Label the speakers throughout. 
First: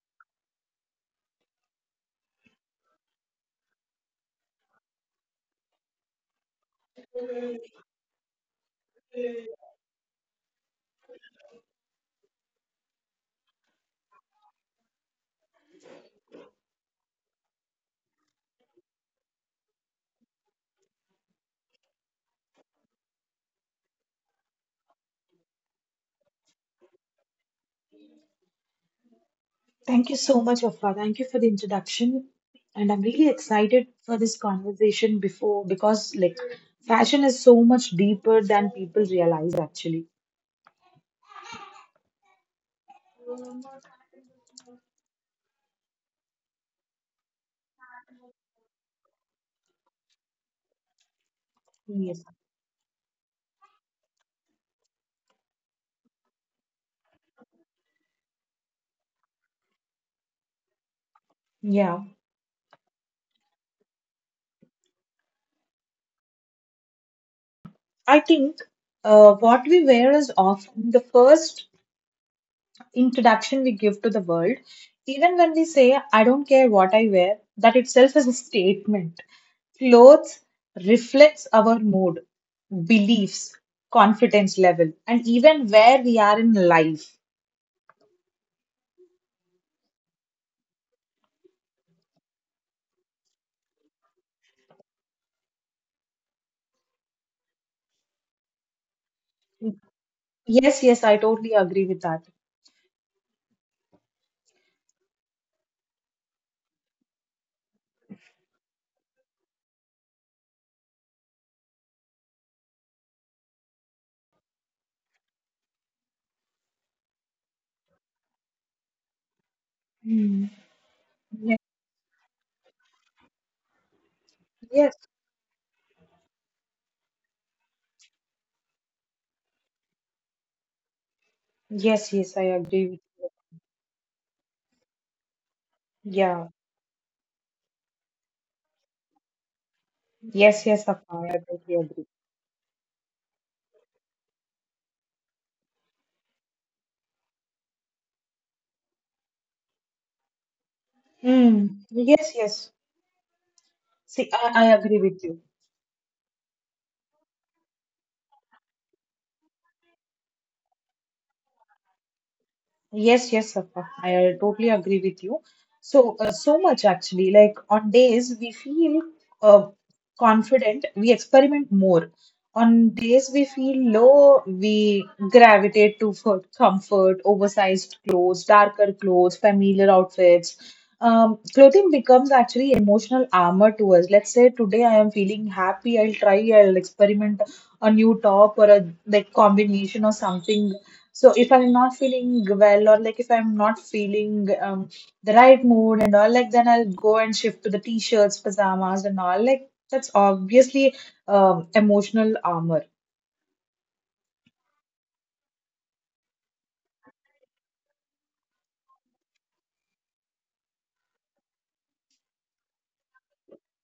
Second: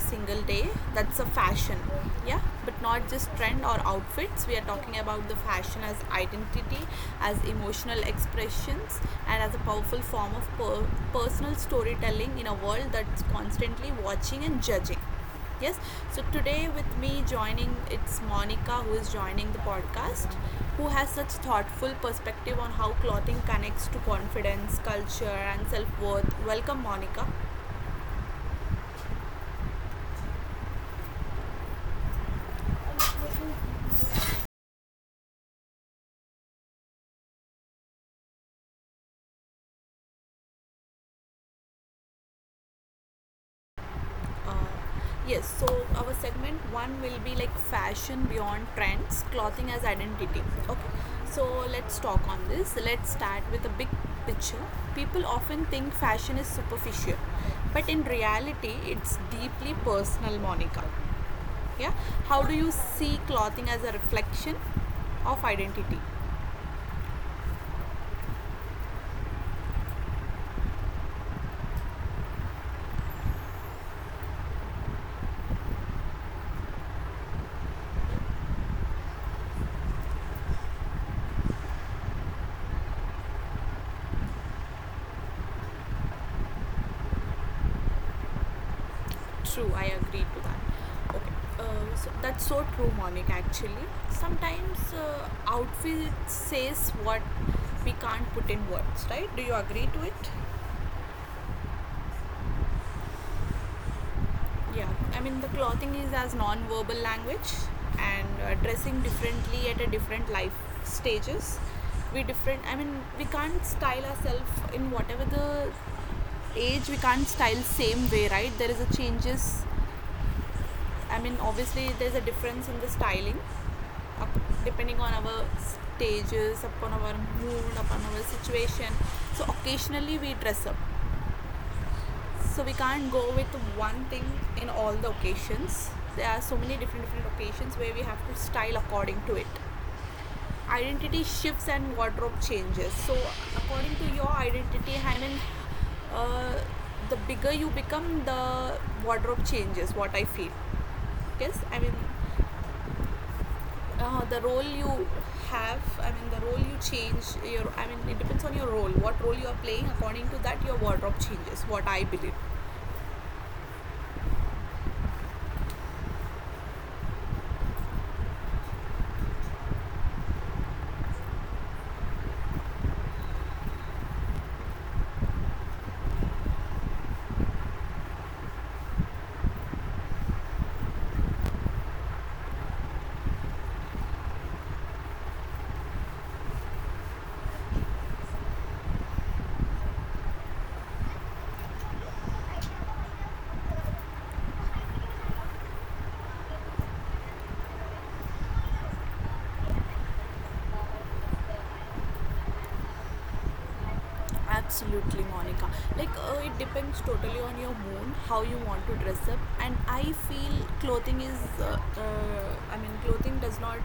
Speaker 1: single day, that's a fashion. Yeah, but not just trend or outfits. We are talking about the fashion as identity, as emotional expressions, and as a powerful form of personal storytelling in a world that's constantly watching and judging. Yes. So today with me joining it's Monica, who is joining the podcast, who has such thoughtful perspective on how clothing connects to confidence, culture and self-worth. Welcome Monica.
Speaker 2: Thank you so much, Afra. Thank you for the introduction. And I'm really excited for this conversation before because like fashion is so much deeper than people realize actually.
Speaker 1: Uh, yes, so our segment 1 will be like fashion beyond trends, clothing as identity. Okay. So let's talk
Speaker 2: Yes.
Speaker 1: on this. Let's start with a big picture. People often think fashion is superficial, but in reality it's deeply personal, Monica, yeah,
Speaker 2: Yeah.
Speaker 1: how do you see clothing as a reflection of identity?
Speaker 2: I think what we wear is often the first introduction we give to the world. Even when we say, I don't care what I wear, that itself is a statement. Clothes reflects our mood, beliefs, confidence level, and even where we are in life.
Speaker 1: True, I agree to that. Okay. So that's so true Monik. Actually sometimes outfit says what we can't put in words, right? Do you agree to it?
Speaker 2: Yes, yes, I totally agree with that.
Speaker 1: Yeah, I mean the clothing is as non-verbal language, and dressing differently at a different life stages. We different. I mean we can't style ourselves in whatever the age. We can't style same way, right? There is a changes.
Speaker 2: Hmm.
Speaker 1: I mean
Speaker 2: Yes,
Speaker 1: obviously there's a difference in the styling
Speaker 2: yes,
Speaker 1: depending on our stages, upon our mood, upon our situation. So occasionally we dress up,
Speaker 2: yes, yes, I
Speaker 1: so we
Speaker 2: agree with
Speaker 1: can't go
Speaker 2: you.
Speaker 1: with one thing in all the occasions. There are
Speaker 2: Yeah,
Speaker 1: so many different occasions where we have to style according to it.
Speaker 2: yes, yes, Afra,
Speaker 1: Identity
Speaker 2: I
Speaker 1: shifts
Speaker 2: totally
Speaker 1: and
Speaker 2: agree.
Speaker 1: wardrobe changes. So according to your identity, I mean, uh, the bigger you become, the wardrobe changes, what I feel. Yes,
Speaker 2: Mm.
Speaker 1: I mean,
Speaker 2: Yes, yes. See,
Speaker 1: the
Speaker 2: I,
Speaker 1: role
Speaker 2: I agree
Speaker 1: you
Speaker 2: with you.
Speaker 1: have, I mean, the role you change. Your, I mean, it depends on your role. What role you are playing. According to that, your wardrobe changes, what I believe.
Speaker 2: Yes, yes, Safa. I totally agree with you. So, so much actually. Like on days we feel uh, confident, we experiment more. On days we feel low, we gravitate to for comfort, oversized clothes, darker clothes, familiar outfits. Clothing becomes actually emotional armor to us. Let's say today I am feeling happy, I'll try, I'll experiment a new top or a like combination or something. So if I'm not feeling well or like if I'm not feeling the right mood and all, like then I'll go and shift to the t-shirts, pajamas and all. Like that's obviously emotional armor.
Speaker 1: Absolutely, Monica. Like, it depends totally on your mood, how you want to dress up. And I feel clothing is, I mean, clothing does not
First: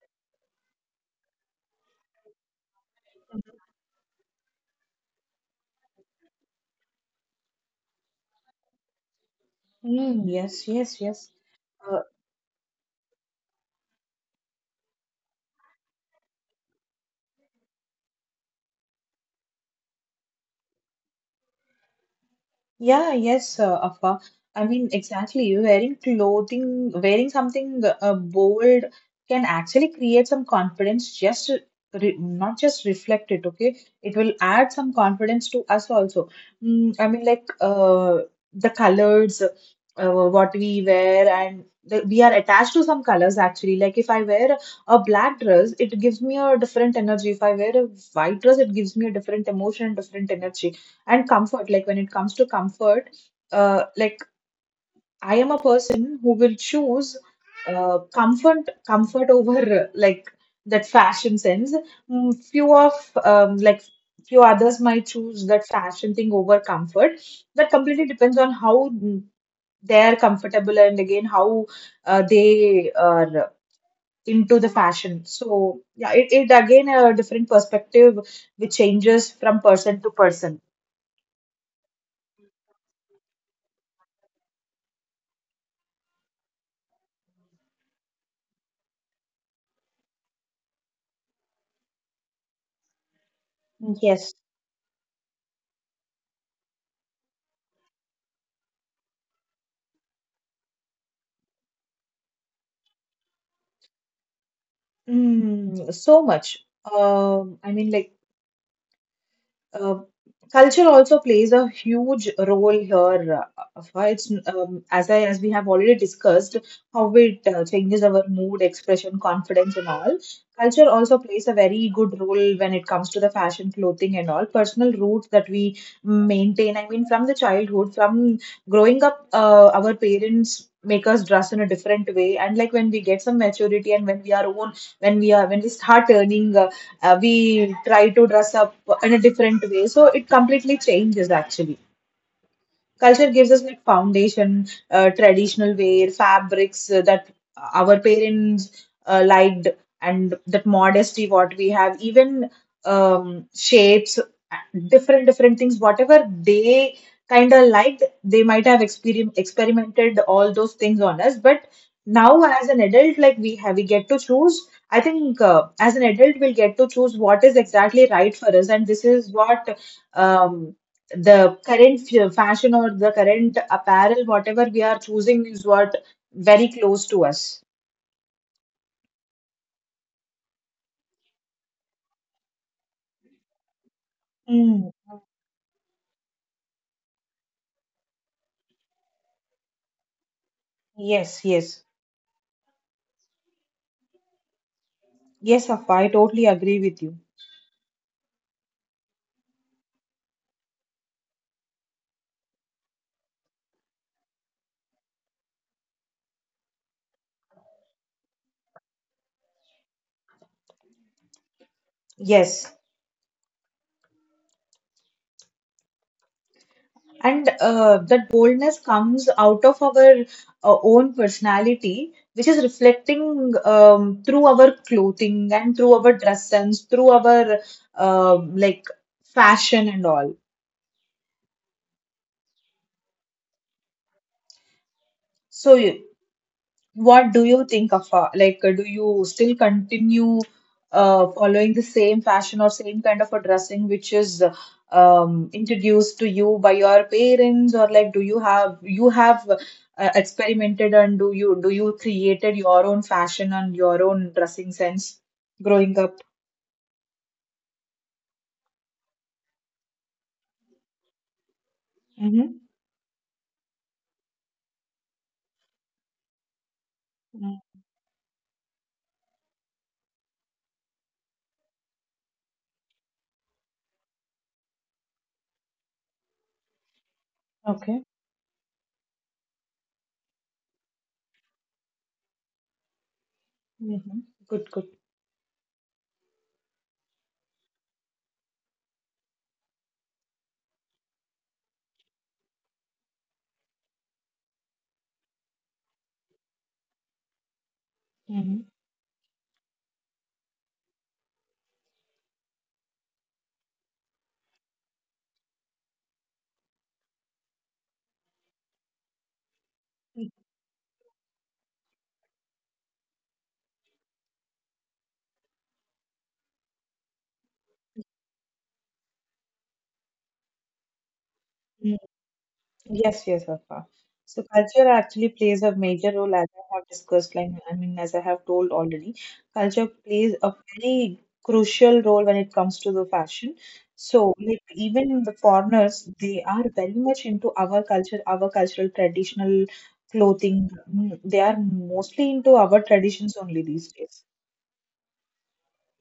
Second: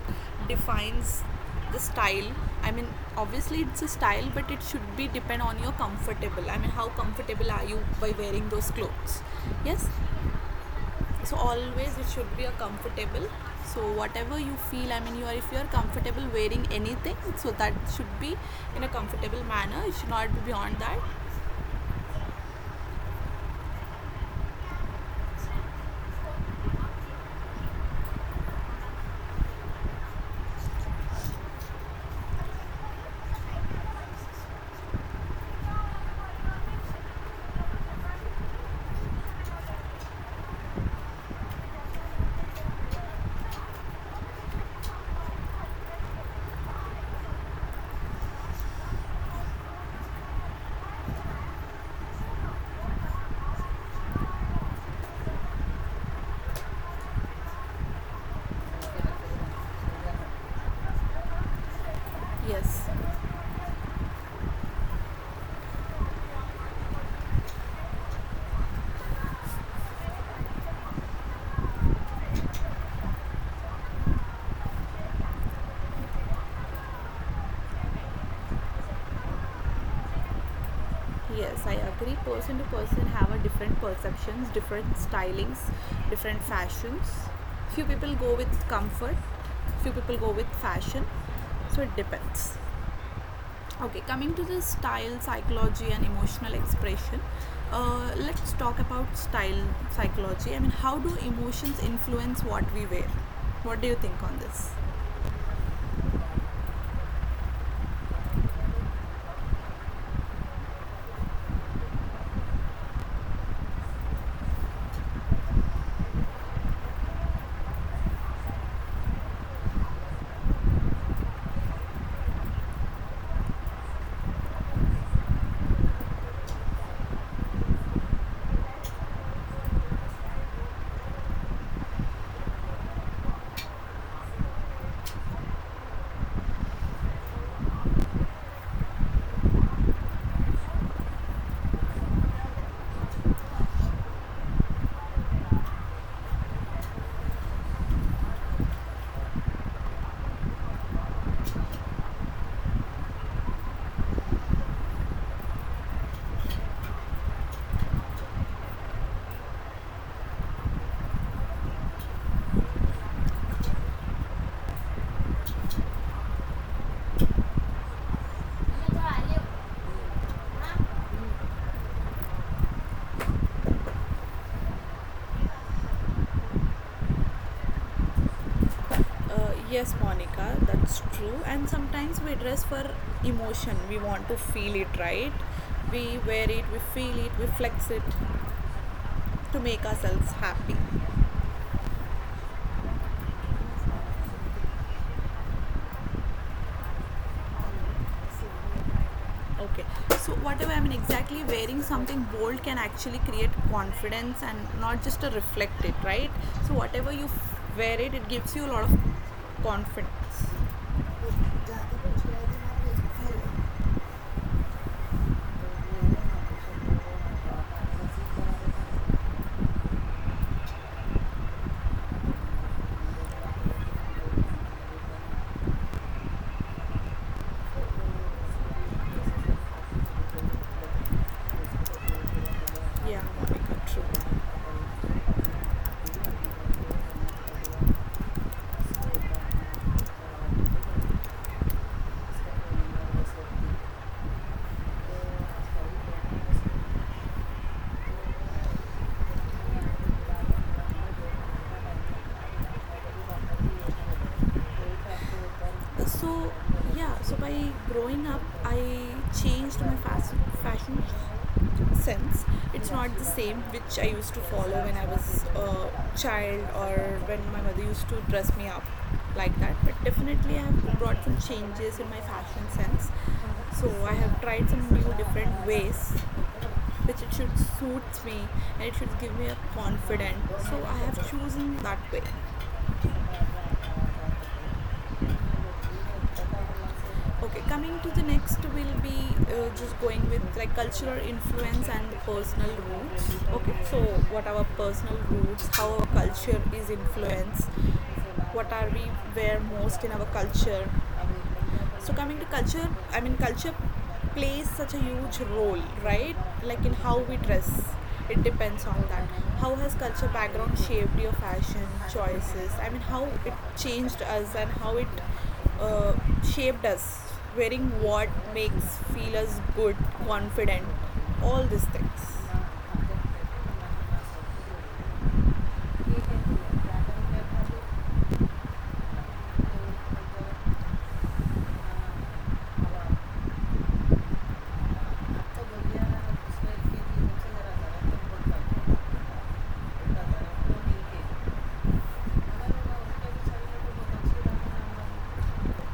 Speaker 1: defines the style. I mean, obviously it's a style, but it should be depend on your comfortable. I mean, how comfortable are you by wearing those clothes? Yes.
Speaker 2: Mm, yes, yes, yes.
Speaker 1: So always it should be a comfortable. So whatever you feel, I mean, you are if you are comfortable wearing anything, so that should be in a comfortable manner. It should not be beyond that.
Speaker 2: Yeah, yes, Afa. I mean, exactly. Wearing clothing, wearing something bold can actually create some confidence, just re not just reflect it, okay? It will add some confidence to us also. Mm, I mean, like the colors, what we wear, and the, we are attached to some colors actually. Like if I wear a black dress, it gives me a different energy. If I wear a white dress, it gives me a different emotion, different energy and comfort. Like when it comes to comfort, like I am a person who will choose comfort over like that fashion sense. Mm, few
Speaker 1: Yes,
Speaker 2: of like few others might choose that fashion thing over comfort. That completely depends on how they're comfortable, and again how they are into the fashion. So yeah, it again a different perspective which changes from person to person.
Speaker 1: yes, I agree. Person to person have a different perceptions, different stylings, different fashions. Few people go with comfort, few people go with fashion. So it depends. Okay,
Speaker 2: Yes.
Speaker 1: coming to the style, psychology, and emotional expression. Let's talk about style psychology. I mean, how do emotions influence what we wear? What do you think on this?
Speaker 2: Mm, so much. I mean, like uh, culture also plays a huge role here. Afra, it's, as I as we have already discussed, how it changes our mood, expression, confidence, and all. Culture also plays a very good role when it comes to the fashion, clothing, and all personal roots that we maintain. I mean, from the childhood, from growing up, our parents make us dress in a different way. And like when we get some maturity and when we are own, when we start earning, we try to dress up in a different way, so it completely changes actually. Culture gives us like foundation, traditional wear, fabrics that our parents liked, and that modesty what we have, even shapes, different different things, whatever they kind of liked, they might have experimented all those things on us. But now as an adult, like we get to choose. I think as an adult, we'll get to choose what is exactly right for us, and this is what. Um, the current fashion or the current apparel, whatever we are choosing, is what very close to us.
Speaker 1: Yes, Monica, that's true. And sometimes we dress for emotion. We want to feel it,
Speaker 2: Mm,
Speaker 1: right? We wear it, we feel it, we flex it to make ourselves happy.
Speaker 2: yes, yes. Yes, Safa, I totally agree with you.
Speaker 1: Okay, so whatever I mean, exactly wearing something bold can actually create confidence and not just to reflect it, right? So, whatever you wear it, it gives you a lot of confidence.
Speaker 2: Yes. And that boldness comes out of our own personality, which is reflecting through our clothing and through our dress sense, through our like fashion and all.
Speaker 1: Yeah, Monica, true.
Speaker 2: So what do you think of like do you still continue following the same fashion or same kind of a dressing which is introduced to you by your parents? Or like do you have, experimented, and do you created your own fashion and your own dressing sense growing up?
Speaker 1: so yeah so by growing up I changed my fashion sense.
Speaker 2: Mm-hmm.
Speaker 1: It's not the same which I used to follow when I was a child or when my mother used to dress me up like that, but definitely I have brought some changes in my fashion sense. So I have tried some new different ways which it should
Speaker 2: Okay.
Speaker 1: suits me and it should give me a confidence, so I have chosen that way.
Speaker 2: Mm-hmm. Good, good.
Speaker 1: Okay, coming to the next will be just going with like cultural influence and the personal roots. Okay, so what our personal roots, how our culture is influenced,
Speaker 2: Mm-hmm.
Speaker 1: what are we where most in our culture, so coming to culture, I mean culture plays such a huge role, right? Like in how we dress. It depends on that. How has culture background shaped your fashion choices? I mean how it changed us and how it uh, shaped us. Wearing what makes feel us good, confident, all these things.
Speaker 2: Yes, yes, Vafa. So culture actually plays a major role. As I have discussed, like I mean, as I have told already, culture plays a very crucial role when it comes to the fashion. So like even the foreigners, they are very much into our culture, our cultural traditional clothing. Mm, they are mostly into our traditions only these days.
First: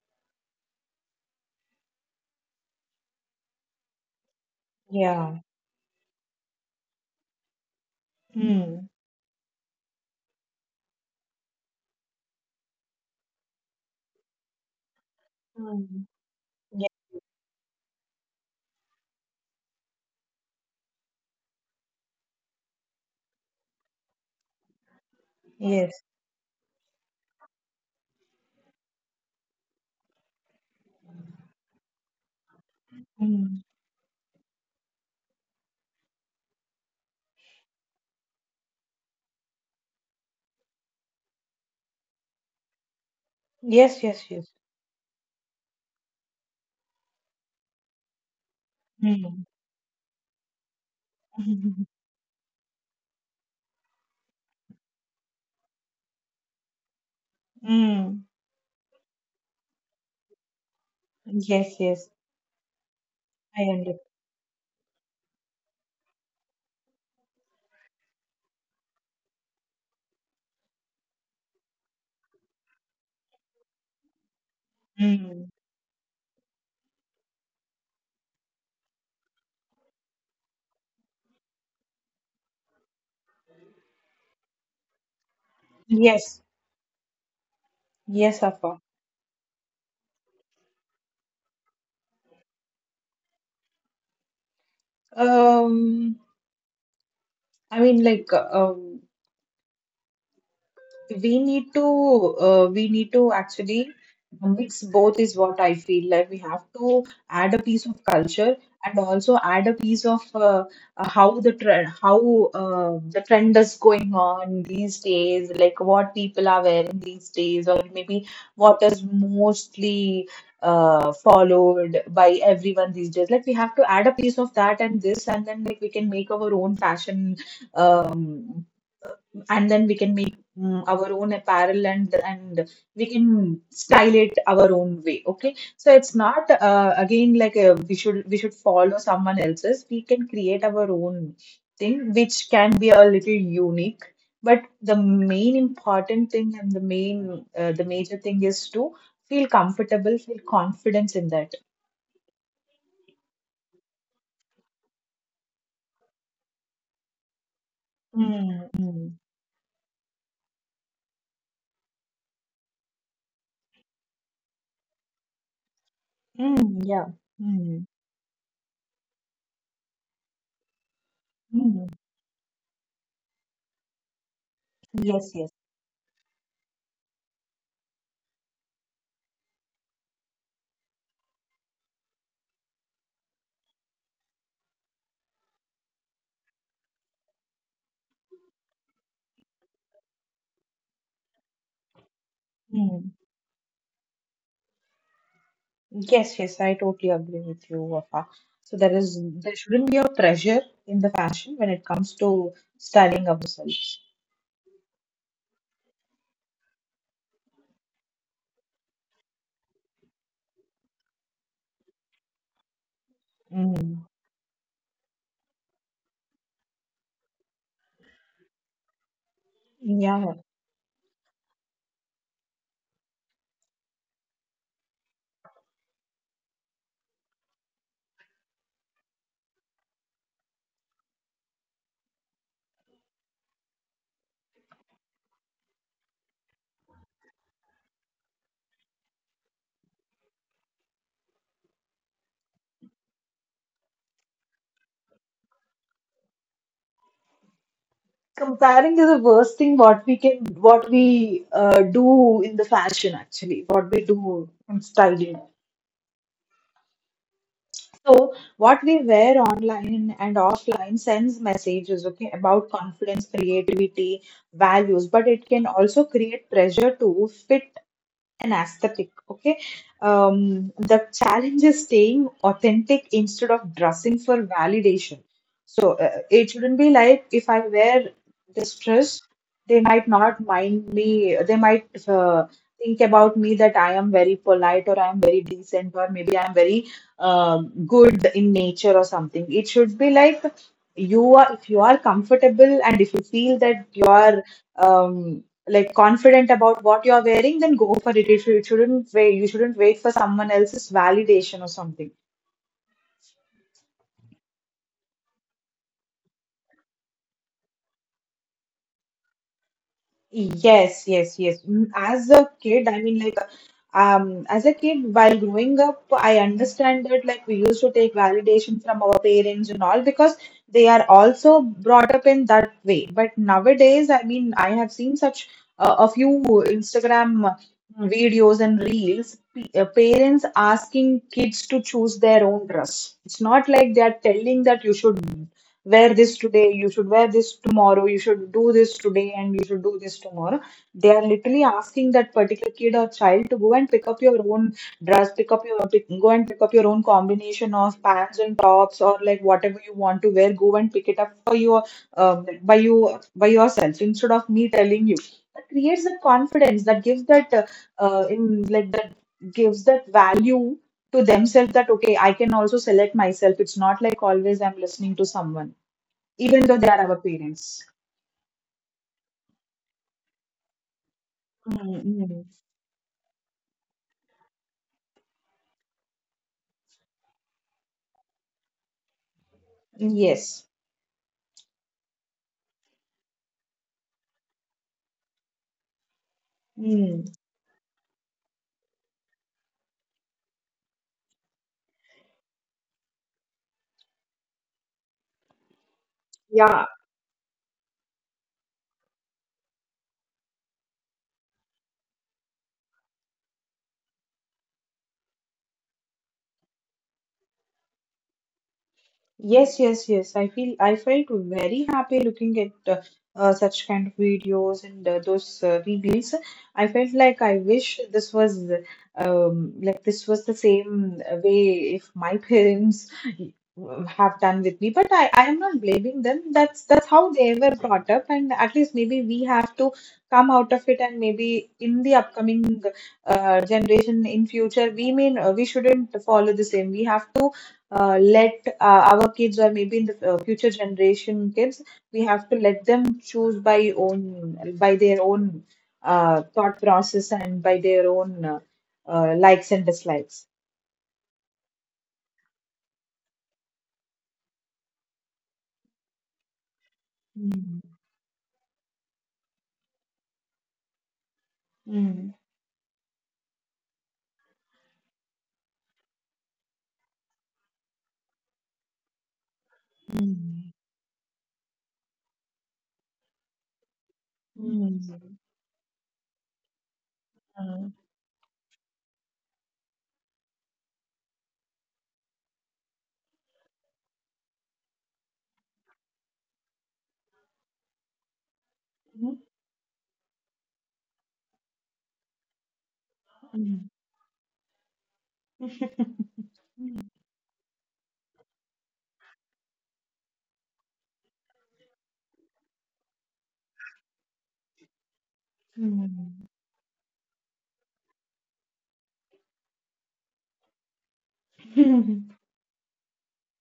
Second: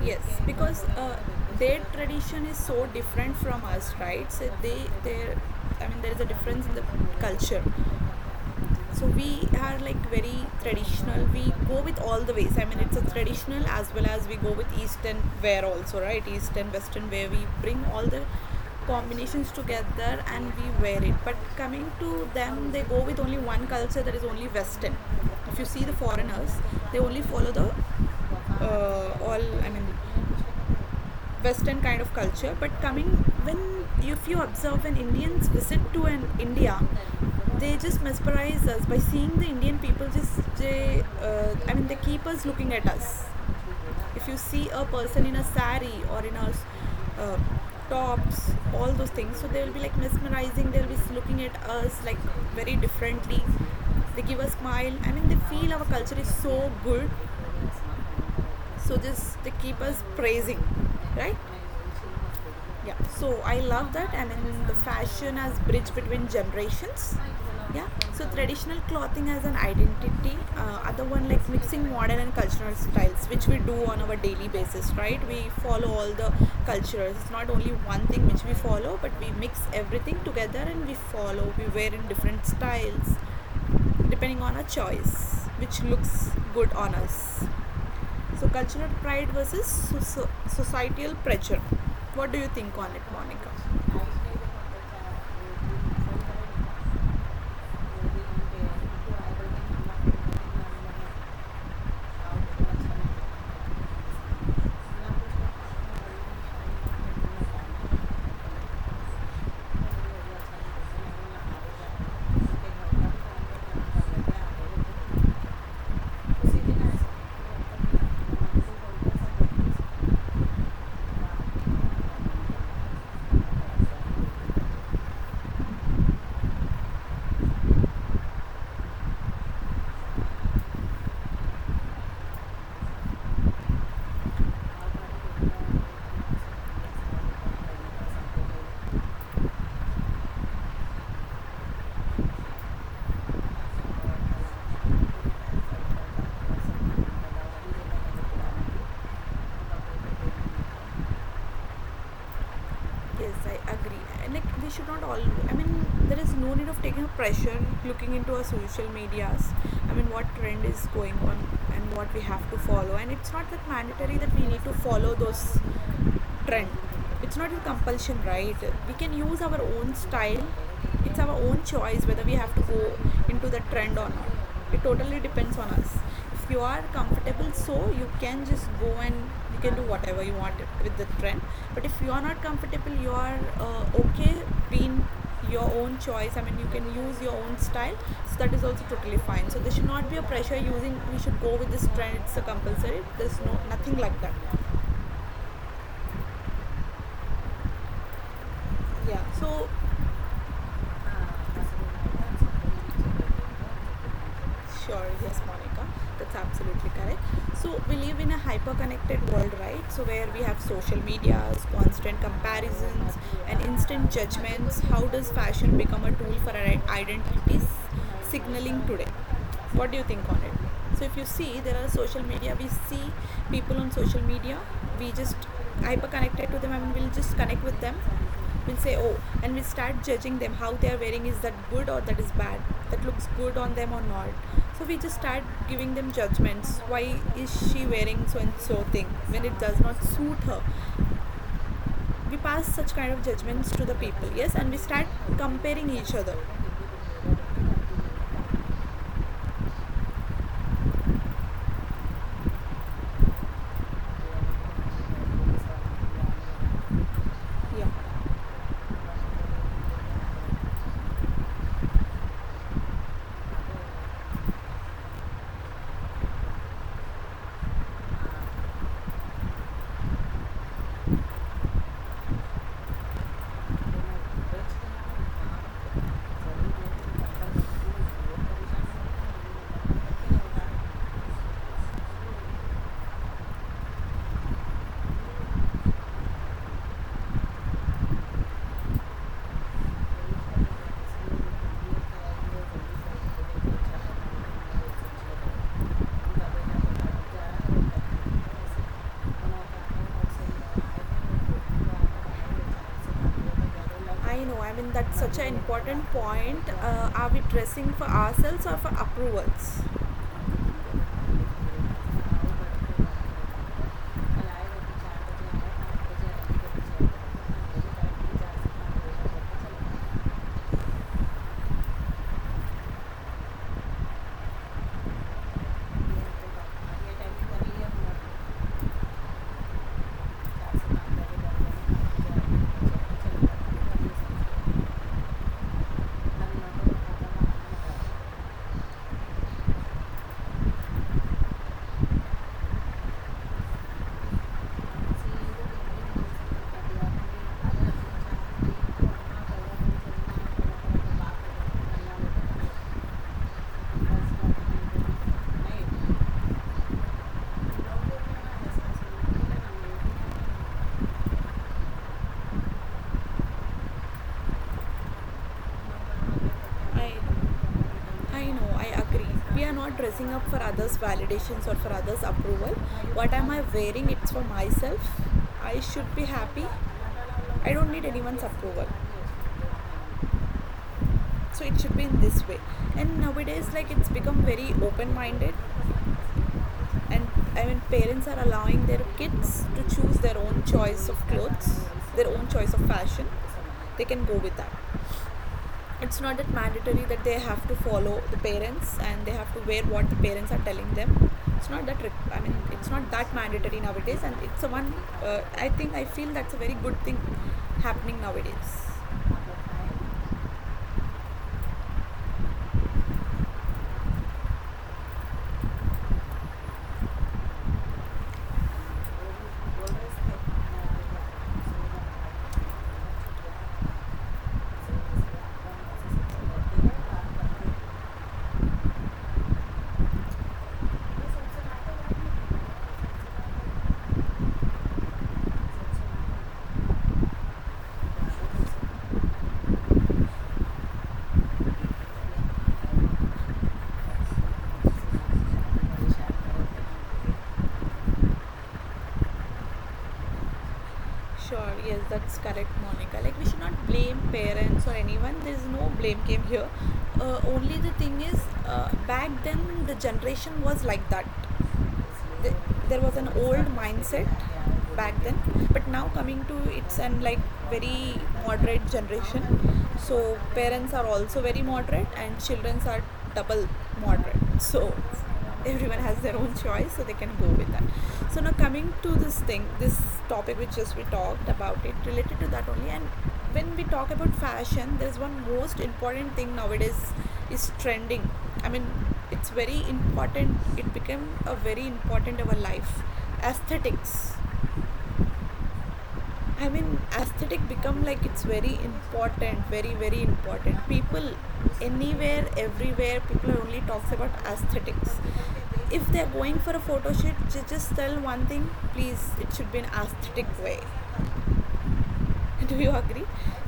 Speaker 1: Yes because their tradition is so different from us, right? so they their
Speaker 2: Yeah.
Speaker 1: i mean there is a difference in the culture.
Speaker 2: Mm.
Speaker 1: So we are like very traditional. We go with all the ways. I mean, it's a traditional as well as we go with east and wear also,
Speaker 2: Mm.
Speaker 1: right? East and
Speaker 2: Yeah.
Speaker 1: western wear. We bring all the combinations together and we wear it. But coming to them, they go with only one culture, that is only western. If you see the
Speaker 2: Yes.
Speaker 1: foreigners, they only follow the uh, all. I mean, Western kind of culture. But coming
Speaker 2: Mm.
Speaker 1: when if you observe when Indians visit to an India, they just mesmerize us by seeing the Indian people. Just they, I mean, they keep us looking at us.
Speaker 2: Yes,
Speaker 1: If
Speaker 2: yes,
Speaker 1: you
Speaker 2: yes.
Speaker 1: see a person in a sari or in a uh, tops, all those things,
Speaker 2: Mm.
Speaker 1: so they will be like mesmerizing. They'll be looking at us like very differently. They give a smile. I mean, they feel our culture is so good.
Speaker 2: Mm.
Speaker 1: So just they keep us praising, right?
Speaker 2: Yes, yes.
Speaker 1: Yeah, so I
Speaker 2: I
Speaker 1: love
Speaker 2: understand.
Speaker 1: that. And in the fashion as bridge between generations, yeah, so traditional clothing as an identity, other one like mixing modern and cultural styles which we do on our daily basis, right? We
Speaker 2: Mm.
Speaker 1: follow all the cultures. It's not only one thing which we follow, but we mix everything together and we follow, we wear in different styles depending on our choice which looks
Speaker 2: Yes,
Speaker 1: good on us. So
Speaker 2: yes,
Speaker 1: cultural
Speaker 2: Afa.
Speaker 1: pride versus societal pressure. What do you think on it, Monica?
Speaker 2: Um, I mean, like, we need to actually mix both is what I feel. Like we have to add a piece of culture and also add a piece of how the trend, how the trend is going on these days, like what people
Speaker 1: Thank
Speaker 2: are
Speaker 1: you.
Speaker 2: wearing these days, or maybe what is mostly followed by everyone these days. Like we have to add a piece of that and this, and then like we can make our own fashion. um, and then we can make, our own apparel, and we can style it our own way. Okay, so it's not, again like, we should, follow someone else's. We can create our own thing, which can be a little unique. But the main important thing, and the main the major thing is to feel comfortable, feel confidence in that.
Speaker 1: Yes, I agree. And like we should not all. I mean, there is no need of taking a pressure looking into our
Speaker 2: Mm,
Speaker 1: social
Speaker 2: mm,
Speaker 1: medias. I mean, what trend is going on and what we have to follow. And it's not that mandatory that we need to follow those trend.
Speaker 2: mm, yeah,
Speaker 1: It's not a
Speaker 2: mm,
Speaker 1: compulsion, right? We can use our own style. It's our own
Speaker 2: mm, mm,
Speaker 1: choice whether we have to go into the trend or not. It totally
Speaker 2: yes,
Speaker 1: depends
Speaker 2: yes.
Speaker 1: on us. If you are comfortable, so you can just go and you can do whatever you want with the trend. But if you are not comfortable, you are okay being your own choice, I mean you can use your own style, so that is also totally fine. So there should not be a pressure using we should go with this trend. It's a compulsory,
Speaker 2: Mm.
Speaker 1: there's no nothing like that.
Speaker 2: Yes, yes, I totally agree with you, Wafa. So there is,
Speaker 1: yeah
Speaker 2: there
Speaker 1: so
Speaker 2: shouldn't be a pressure in the fashion when it comes to styling ourselves.
Speaker 1: Sure, yes, Monica, that's absolutely correct. So, we live in a hyper connected world, right? So, where we have social medias, constant comparisons, and instant
Speaker 2: Mm.
Speaker 1: judgments. How does fashion become a tool for our identities signaling today? What do you think on
Speaker 2: Yeah,
Speaker 1: it? So if you see there are social media, we see people on social media, we just hyper connected to them. I mean, we'll just connect with them, we'll say oh, and we start judging them how they are wearing, is that good or that is bad, that looks good on them or not. So we just start giving them judgments, why is she wearing so and so thing when it does not suit her. We pass such kind of judgments to the people, yes, and we start comparing each other.
Speaker 2: comparing is the worst thing, what we can, what we do in the fashion, actually what we do in styling.
Speaker 1: Yeah,
Speaker 2: So what we wear online and offline sends messages, okay, about confidence, creativity, values, but it can also create pressure to fit an aesthetic, okay? um, the challenge is staying authentic instead of dressing for validation. So it shouldn't be like, if I wear this dress, they might not mind me, they might uh, think about me that I am very polite, or I am very decent, or maybe I am very uh, good in nature, or something. It should be like, you are if you are comfortable and if you feel that you are um, like confident about what you're wearing, then go for it. You should, you shouldn't wait. You shouldn't wait for someone else's validation or something.
Speaker 1: I know, I mean, that's such an important point. Are we dressing for ourselves or for approvals?
Speaker 2: Yes, yes,
Speaker 1: चलो
Speaker 2: yes. Mm, as a kid, I mean, like. As a kid, while growing up, I understand that like we used to take validation from our parents and all, because they are also brought up in that way. But nowadays, I mean, I have seen such a few Instagram videos and reels, parents asking kids to choose their own dress. It's not like they are telling that you should wear this today, you should wear this tomorrow, you should do this today, and you should do this tomorrow. They are literally asking that particular kid or child to go and pick up your own dress, pick up your pick, go and pick up your own combination of pants and tops, or like whatever you want to wear. Go and pick it up for your, by you, by yourself instead of me telling you. That creates that confidence, that gives that in like that gives that value to themselves that okay, I can also select myself. It's not like always I'm listening to someone, even though they are
Speaker 1: I
Speaker 2: our parents.
Speaker 1: I know, I agree. We are not dressing up for others' validations or for
Speaker 2: Mm,
Speaker 1: others'
Speaker 2: mm.
Speaker 1: approval. What am I wearing? It's for myself. I should be happy. I don't need anyone's approval.
Speaker 2: Yes.
Speaker 1: So it should be in this way. And nowadays like it's become very open minded, and
Speaker 2: Mm.
Speaker 1: I mean parents are allowing their kids to choose their own choice of clothes, their own choice of fashion, they can go with that. It's not that
Speaker 2: Yeah,
Speaker 1: mandatory that they have to follow the parents and they have to wear what the parents are telling them. It's not that, I mean it's not that mandatory nowadays, and it's a one, uh, I think I feel that's a very good thing happening nowadays.
Speaker 2: yes, yes, yes. I feel, I felt very happy looking at such kind of videos, and those reels. I felt like I wish this was like this was the same way if my parents have done with me. But I am not blaming them. That's how they were brought up, and at least maybe we have to come out of it, and maybe in the upcoming generation in future, we mean we shouldn't follow the same. We have to let our kids, or maybe in the future generation kids, we have to let them choose by own, by their own thought process, and by their own likes and dislikes.
Speaker 1: Sure, yes, that's correct, Monica. Like, we should not blame parents or anyone. There's no blame game here. Only the
Speaker 2: Mm.
Speaker 1: thing is, back then the generation was like that.
Speaker 2: Mm.
Speaker 1: Th- There was an old mindset back then, but now coming to it's an like very moderate generation. So
Speaker 2: Mm.
Speaker 1: parents are also very moderate, and childrens are double moderate. So
Speaker 2: Mm.
Speaker 1: everyone has their own choice, so they can go with that.
Speaker 2: Uh,
Speaker 1: So now coming to this thing, this topic which just we talked about it related to that only. And when we talk about fashion, there's one most important thing nowadays is trending. i mean it's very important. It became a very important of our life.
Speaker 2: mhm.
Speaker 1: Aesthetics. i mean Aesthetic become like it's very important, very important. People anywhere, everywhere, people are only talks about aesthetics. If they're
Speaker 2: Mm,
Speaker 1: going for a photo shoot, just tell one thing, please, it should be an aesthetic way.
Speaker 2: mm.
Speaker 1: Do you agree?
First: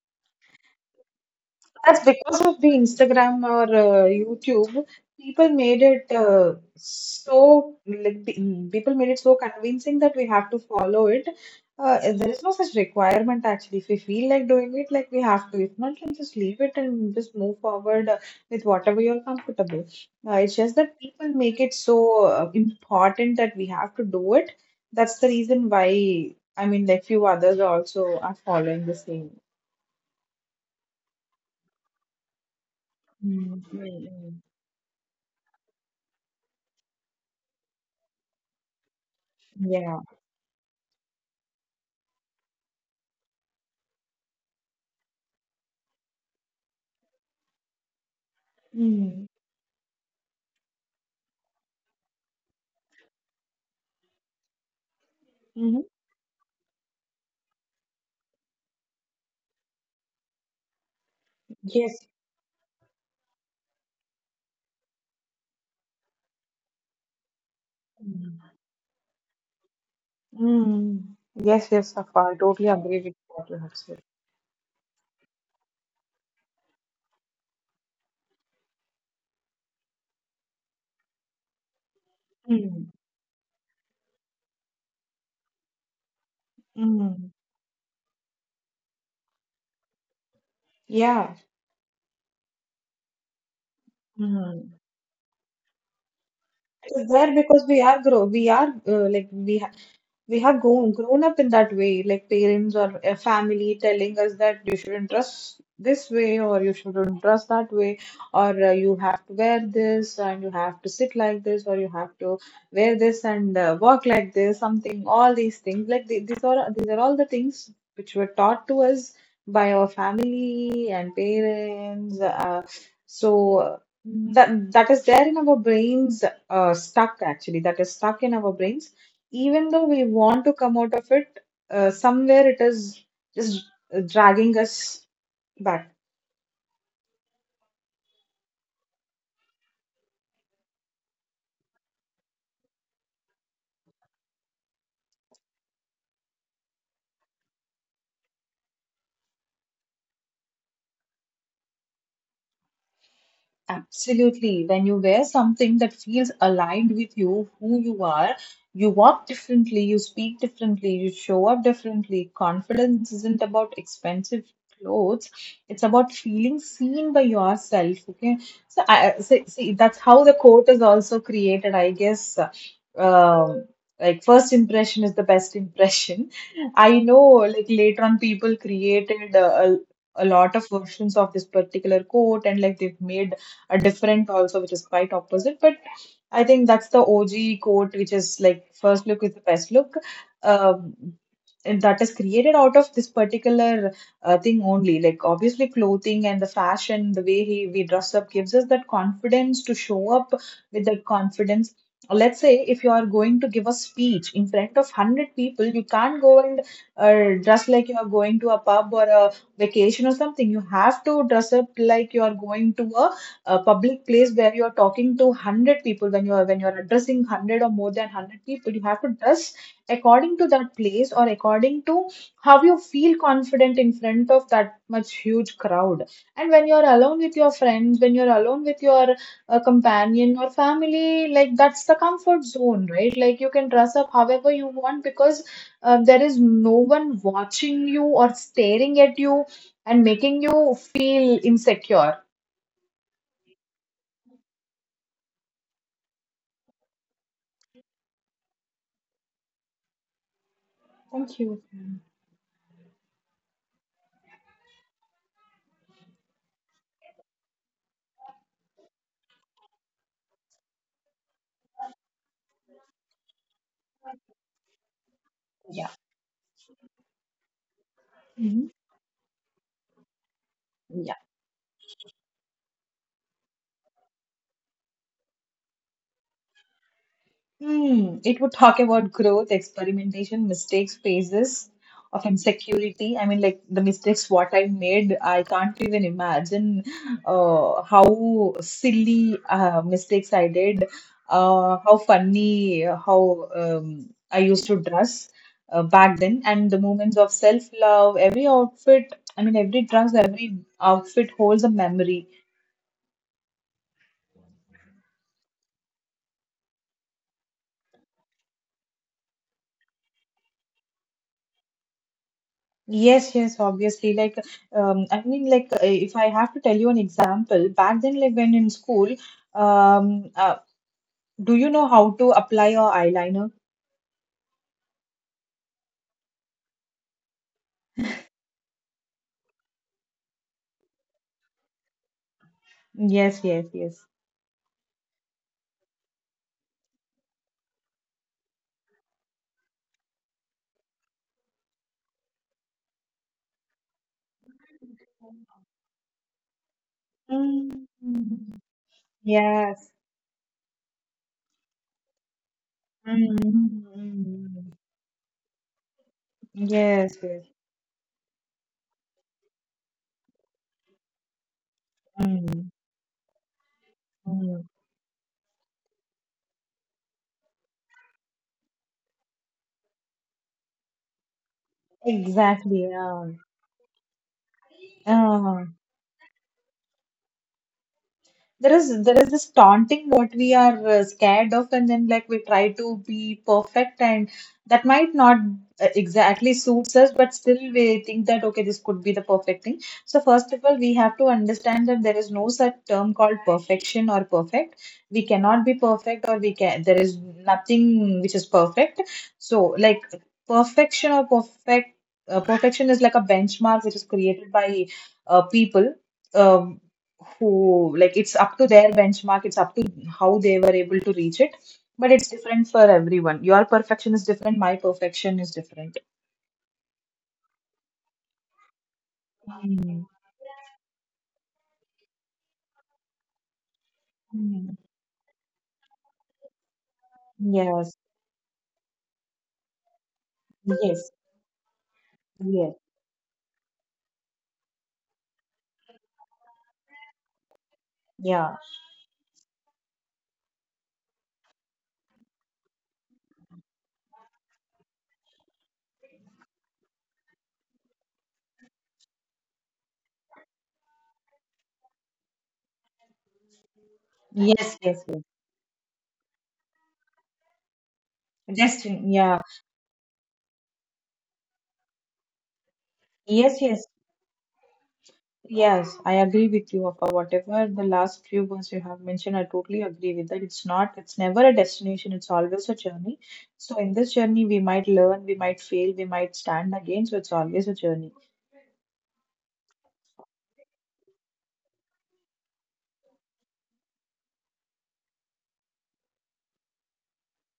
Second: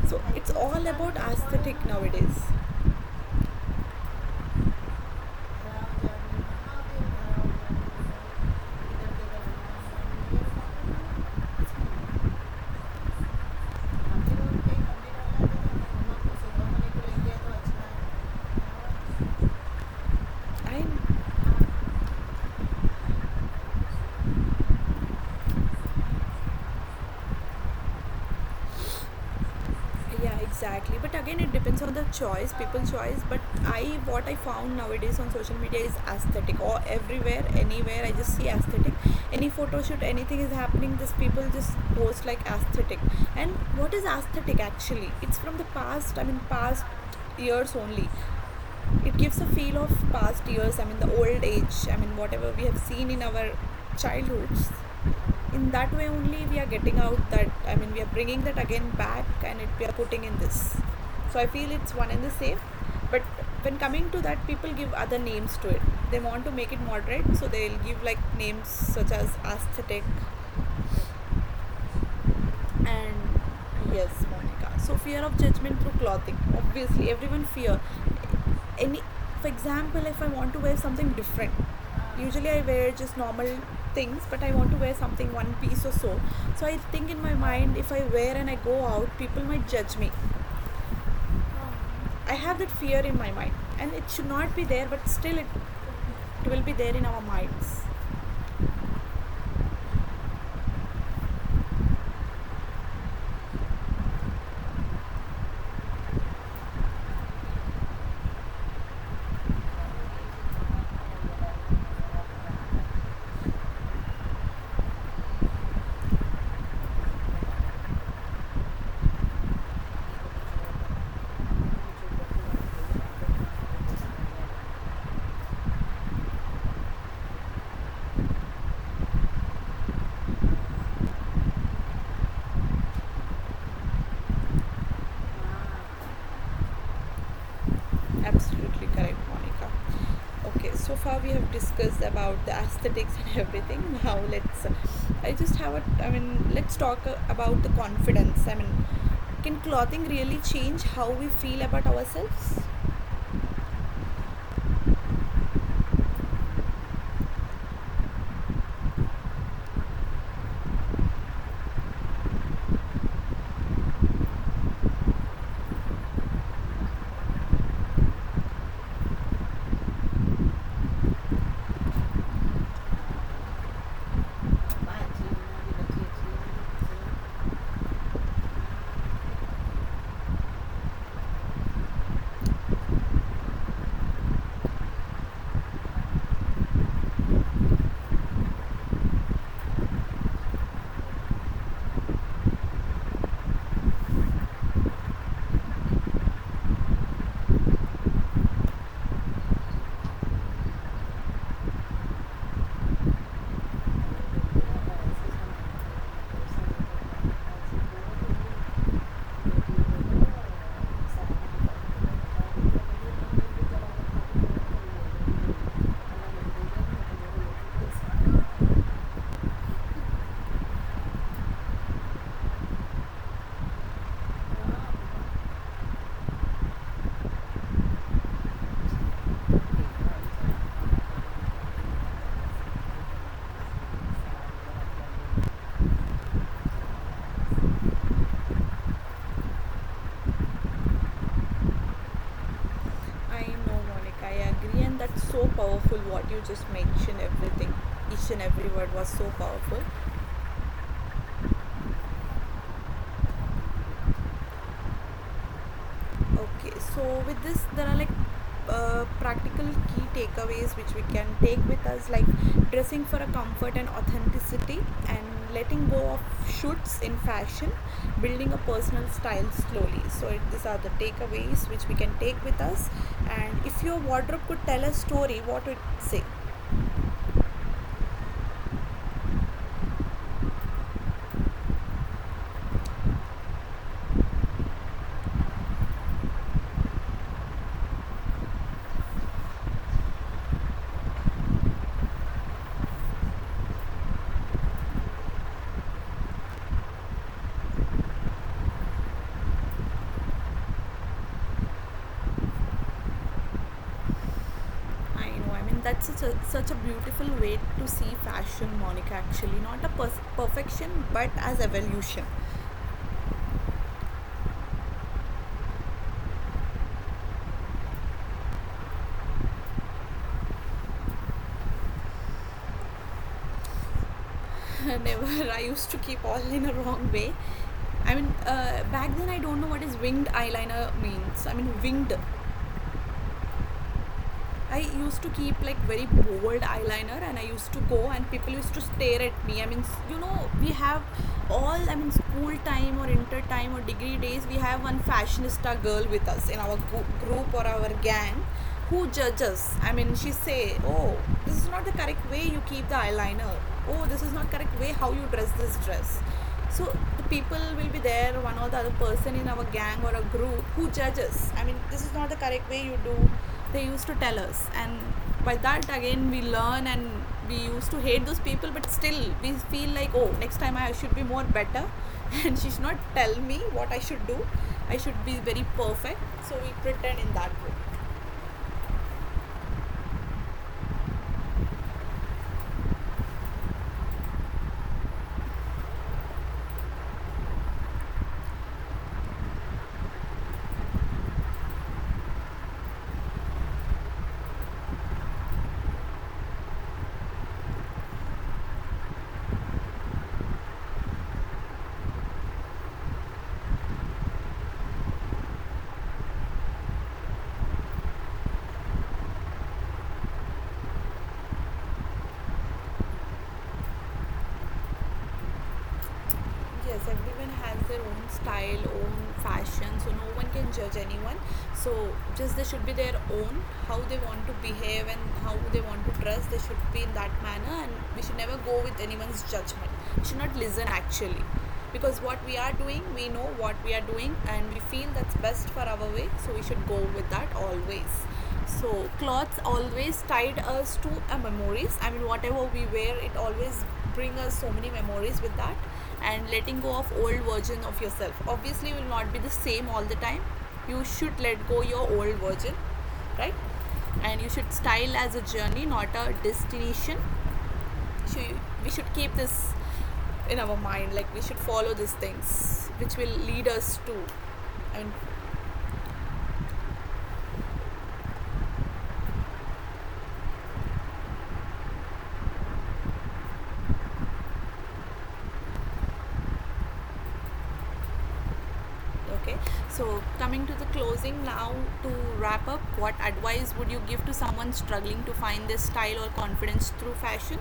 Speaker 1: So it's all about aesthetic
Speaker 2: That's
Speaker 1: nowadays.
Speaker 2: because of the Instagram or YouTube. People made it so like people made it so convincing that we have to follow it. There is no such requirement actually. If we feel like doing it, like we have to. If not, then just leave it and just move forward with whatever you're comfortable. It's just that people make it
Speaker 1: I
Speaker 2: so important that we have to do it. That's the reason why few others also are following the same.
Speaker 1: yeah, exactly, but again it depends on the choice, people's choice. But
Speaker 2: Mm, mm,
Speaker 1: i, what I
Speaker 2: mm.
Speaker 1: found nowadays on social media is aesthetic, or everywhere, anywhere I just see aesthetic. Any photo
Speaker 2: Yeah.
Speaker 1: shoot, anything is happening, this people just post like aesthetic. And what is aesthetic actually? It's from the past, past years only. It
Speaker 2: Mm.
Speaker 1: gives a feel of past years, the old age, whatever we have seen in our childhoods, in
Speaker 2: Hmm.
Speaker 1: that way only we are getting out that, we are bringing that again back and it we are putting in this. So I feel it's
Speaker 2: Yes.
Speaker 1: one and the same. But when coming to that, people give other names to it. They want to make it moderate, so they'll give like
Speaker 2: Mm.
Speaker 1: names such as aesthetic.
Speaker 2: Mm. Yes, yes, Safa, I totally agree
Speaker 1: And
Speaker 2: with what you have said.
Speaker 1: yes, Monica, so fear of judgment through clothing, obviously everyone fear any. For example, if I want to wear something different, usually I wear
Speaker 2: Mm.
Speaker 1: just normal things, but I want to wear something one piece or so. So I think in
Speaker 2: Mm.
Speaker 1: my mind, if I wear and I go out, people might judge me.
Speaker 2: Yeah.
Speaker 1: I have that fear in my mind, and it should not be
Speaker 2: Mm.
Speaker 1: there, but still it will be there
Speaker 2: It
Speaker 1: in
Speaker 2: is
Speaker 1: our
Speaker 2: there because
Speaker 1: minds.
Speaker 2: we are like we have grown up in that way, like parents or a family telling us that you shouldn't dress this way or you shouldn't dress that way, or you have to wear this and you have to sit like this or you have to wear this and walk like this, something. All these things, like these are all the things which were taught to us by our family and parents. So. uh, that is there in our brains, stuck actually. That is stuck in our brains even though we want to come out of it, somewhere it is just dragging us back.
Speaker 1: Absolutely correct, Monica. Okay, so far we have discussed about the aesthetics and everything. Now let's, I just have a, I mean, let's talk about the confidence. I mean, can clothing really change how we feel about ourselves?
Speaker 2: Absolutely. When you wear something that feels aligned with you, who you are, you walk differently, you speak differently, you show up differently. Confidence isn't about expensive clothes, it's about feeling seen by yourself. Okay. So, see, that's how the quote is also created, I guess. Um, like, first impression is the best impression. I know, like, later on, people created a lot of versions of this particular quote, and like they've made a different also, which is quite opposite. But I think that's the OG quote, which is like first look is the best look. Um, and that is created out of this particular thing only. Like obviously, clothing and the fashion, the way we dress up, gives us that confidence to show up with that confidence. Let's say if you are going to give a speech in front of 100 people, you can't go and dress like you are going to a pub or a vacation or something. You have to dress up like you are going to a public place where you are talking to 100 people. When you are addressing 100 or more than 100 people, you have to dress according to that place or according to how you feel confident in front of that much huge crowd. And when you are alone with your friends, when you are alone with your companion or family, like that's the comfort zone, right? Like you can dress up however you want because there is no one
Speaker 1: Thank
Speaker 2: watching
Speaker 1: you.
Speaker 2: you or staring at you and making you feel insecure.
Speaker 1: I know, Monica. I agree, and that's so powerful what you just mentioned. Everything, each and every word was so powerful.
Speaker 2: Thank you.
Speaker 1: Okay, so with this, there are like practical key takeaways which we can take with us, like dressing for a comfort and authenticity, and letting
Speaker 2: Yeah.
Speaker 1: go of shoots in fashion, building a
Speaker 2: Mhm.
Speaker 1: personal style slowly. So it, these are the
Speaker 2: Yeah.
Speaker 1: takeaways which we can take with us. And if your wardrobe could tell a story, what would it say?
Speaker 2: Hmm. It would talk about growth, experimentation, mistakes, phases of insecurity. I mean, like the mistakes what I made, I can't even imagine how silly mistakes I did, how funny, how I used to dress back then, and the moments of self-love. Every outfit, I mean, every dress, every outfit holds a memory.
Speaker 1: I know. I mean, that's such a, such a beautiful way to see fashion, Monica. Actually, not a perfection, but as evolution.
Speaker 2: Yes, yes, obviously. Like, I mean, like, if I have to tell you an example, back then, like, when in school, um, uh, do you know how to apply your eyeliner?
Speaker 1: Never. I used to keep all in a wrong way. I mean, back then I don't know what is winged eyeliner means. I mean, winged
Speaker 2: Yes, yes, yes.
Speaker 1: I used to keep like very bold eyeliner, and I used to go and people used to stare at me. I mean, you know, we have all, I mean, school time or inter time or degree days, we have one fashionista girl with us in our group or
Speaker 2: Mm.
Speaker 1: our gang who judges.
Speaker 2: Yes.
Speaker 1: I mean, she say, oh, this is not the correct way you keep the
Speaker 2: Mm,
Speaker 1: eyeliner.
Speaker 2: mm,
Speaker 1: Oh, this is not
Speaker 2: mm.
Speaker 1: correct way how you dress this dress. So
Speaker 2: Yes,
Speaker 1: the
Speaker 2: yes.
Speaker 1: people will be there, one or the other person in our gang or a group who judges. I mean, this is not the correct
Speaker 2: Mm,
Speaker 1: way you do. They used to tell us,
Speaker 2: mm.
Speaker 1: and by that again we learn, and we used to hate those people. But still, we feel like oh, next time I should be more better, and she should
Speaker 2: Exactly.
Speaker 1: not
Speaker 2: Yeah.
Speaker 1: tell me what I should do. I should be very
Speaker 2: Uh-huh.
Speaker 1: perfect. So we pretend in that way.
Speaker 2: There is this taunting what we are scared of, and then like we try to be perfect, and that might not exactly suits us, but still we think that okay, this could be the perfect thing. So first of all, we have to understand that there is no such term called perfection or perfect. We cannot be perfect, or we can, there is nothing which is perfect. So like, perfection or perfect, perfection is like a benchmark which is created by people. Um, who like, it's up to their benchmark, it's up to how they were able to reach it, but it's different for everyone. Your perfection is different, my perfection is different.
Speaker 1: Yes, everyone has their own style, own fashion,
Speaker 2: Mm,
Speaker 1: so no one can judge anyone. So just they should be their own. How they want to
Speaker 2: mm.
Speaker 1: behave and how they want to dress, they should be in that manner, and
Speaker 2: Yes,
Speaker 1: we should never go with anyone's judgment. We should not listen
Speaker 2: yes,
Speaker 1: actually, because what we are
Speaker 2: yes.
Speaker 1: doing, we know what we are doing, and we feel that's best for our way, so we should go with that always.
Speaker 2: Yeah.
Speaker 1: So clothes always tied us to a memories. I mean, whatever we wear, it always bring us so many memories with that. And letting go of old version of yourself obviously will not be the same all the time. You should let go your old version, right? And you should
Speaker 2: Yes, yes,
Speaker 1: style
Speaker 2: yes.
Speaker 1: as a journey, not a destination. So you,
Speaker 2: Just
Speaker 1: we should keep
Speaker 2: yeah.
Speaker 1: this in our mind. Like we should follow these things, which will
Speaker 2: Yes,
Speaker 1: lead
Speaker 2: yes,
Speaker 1: us to. I mean,
Speaker 2: yes, I agree with you, Afa. Whatever the last few words you have mentioned, I totally agree with that. It's not, it's never a destination, it's always a journey. So in this journey we might learn, we might fail, we might stand again. So it's always a journey.
Speaker 1: okay, so coming to the closing now, to wrap up, what advice would you give to someone struggling to find their style or confidence through fashion?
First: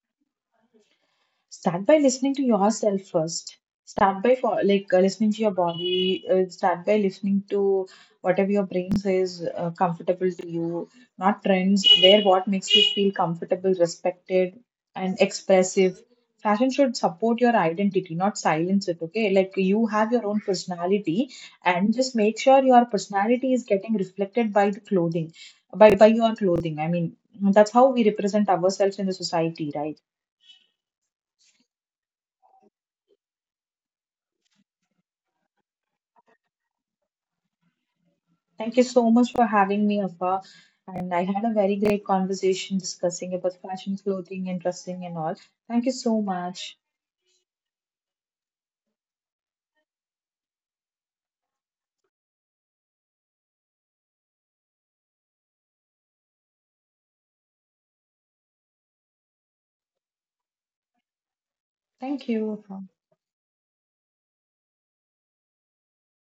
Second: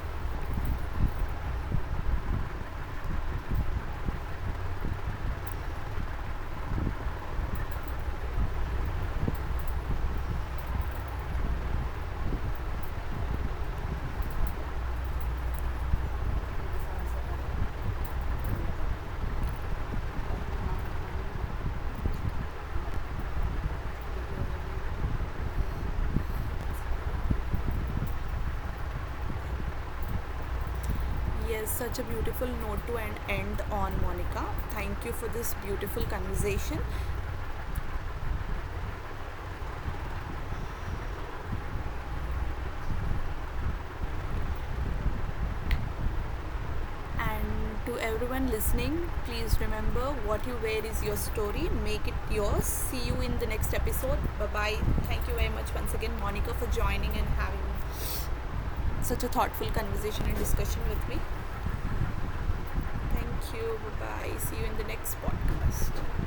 Speaker 2: Start by listening to yourself first. Start like listening to your body. Start by listening to whatever your brain says comfortable to you. Not trends. Wear what makes you feel comfortable, respected, and expressive. Fashion should support your identity, not silence it. Okay, like you have your own personality, and just make sure your personality is getting reflected by the clothing, by your clothing. I mean, that's how we represent ourselves in the society, right?
Speaker 1: Yes, such a beautiful note to end, end on, Monica. Thank you for this beautiful conversation.
Speaker 2: Thank you so much for having me, Afa. And I had a very great conversation discussing about fashion, clothing, and dressing and all. Thank you so much.
Speaker 1: And to everyone listening, please remember what you wear is your story. Make it yours. See you in the next episode. Bye bye. Thank you very much once again, Monica, for joining and having such a thoughtful conversation and discussion with me.
Speaker 2: Thank you, Afa.
Speaker 1: Thank you. Bye bye. See you in the next podcast.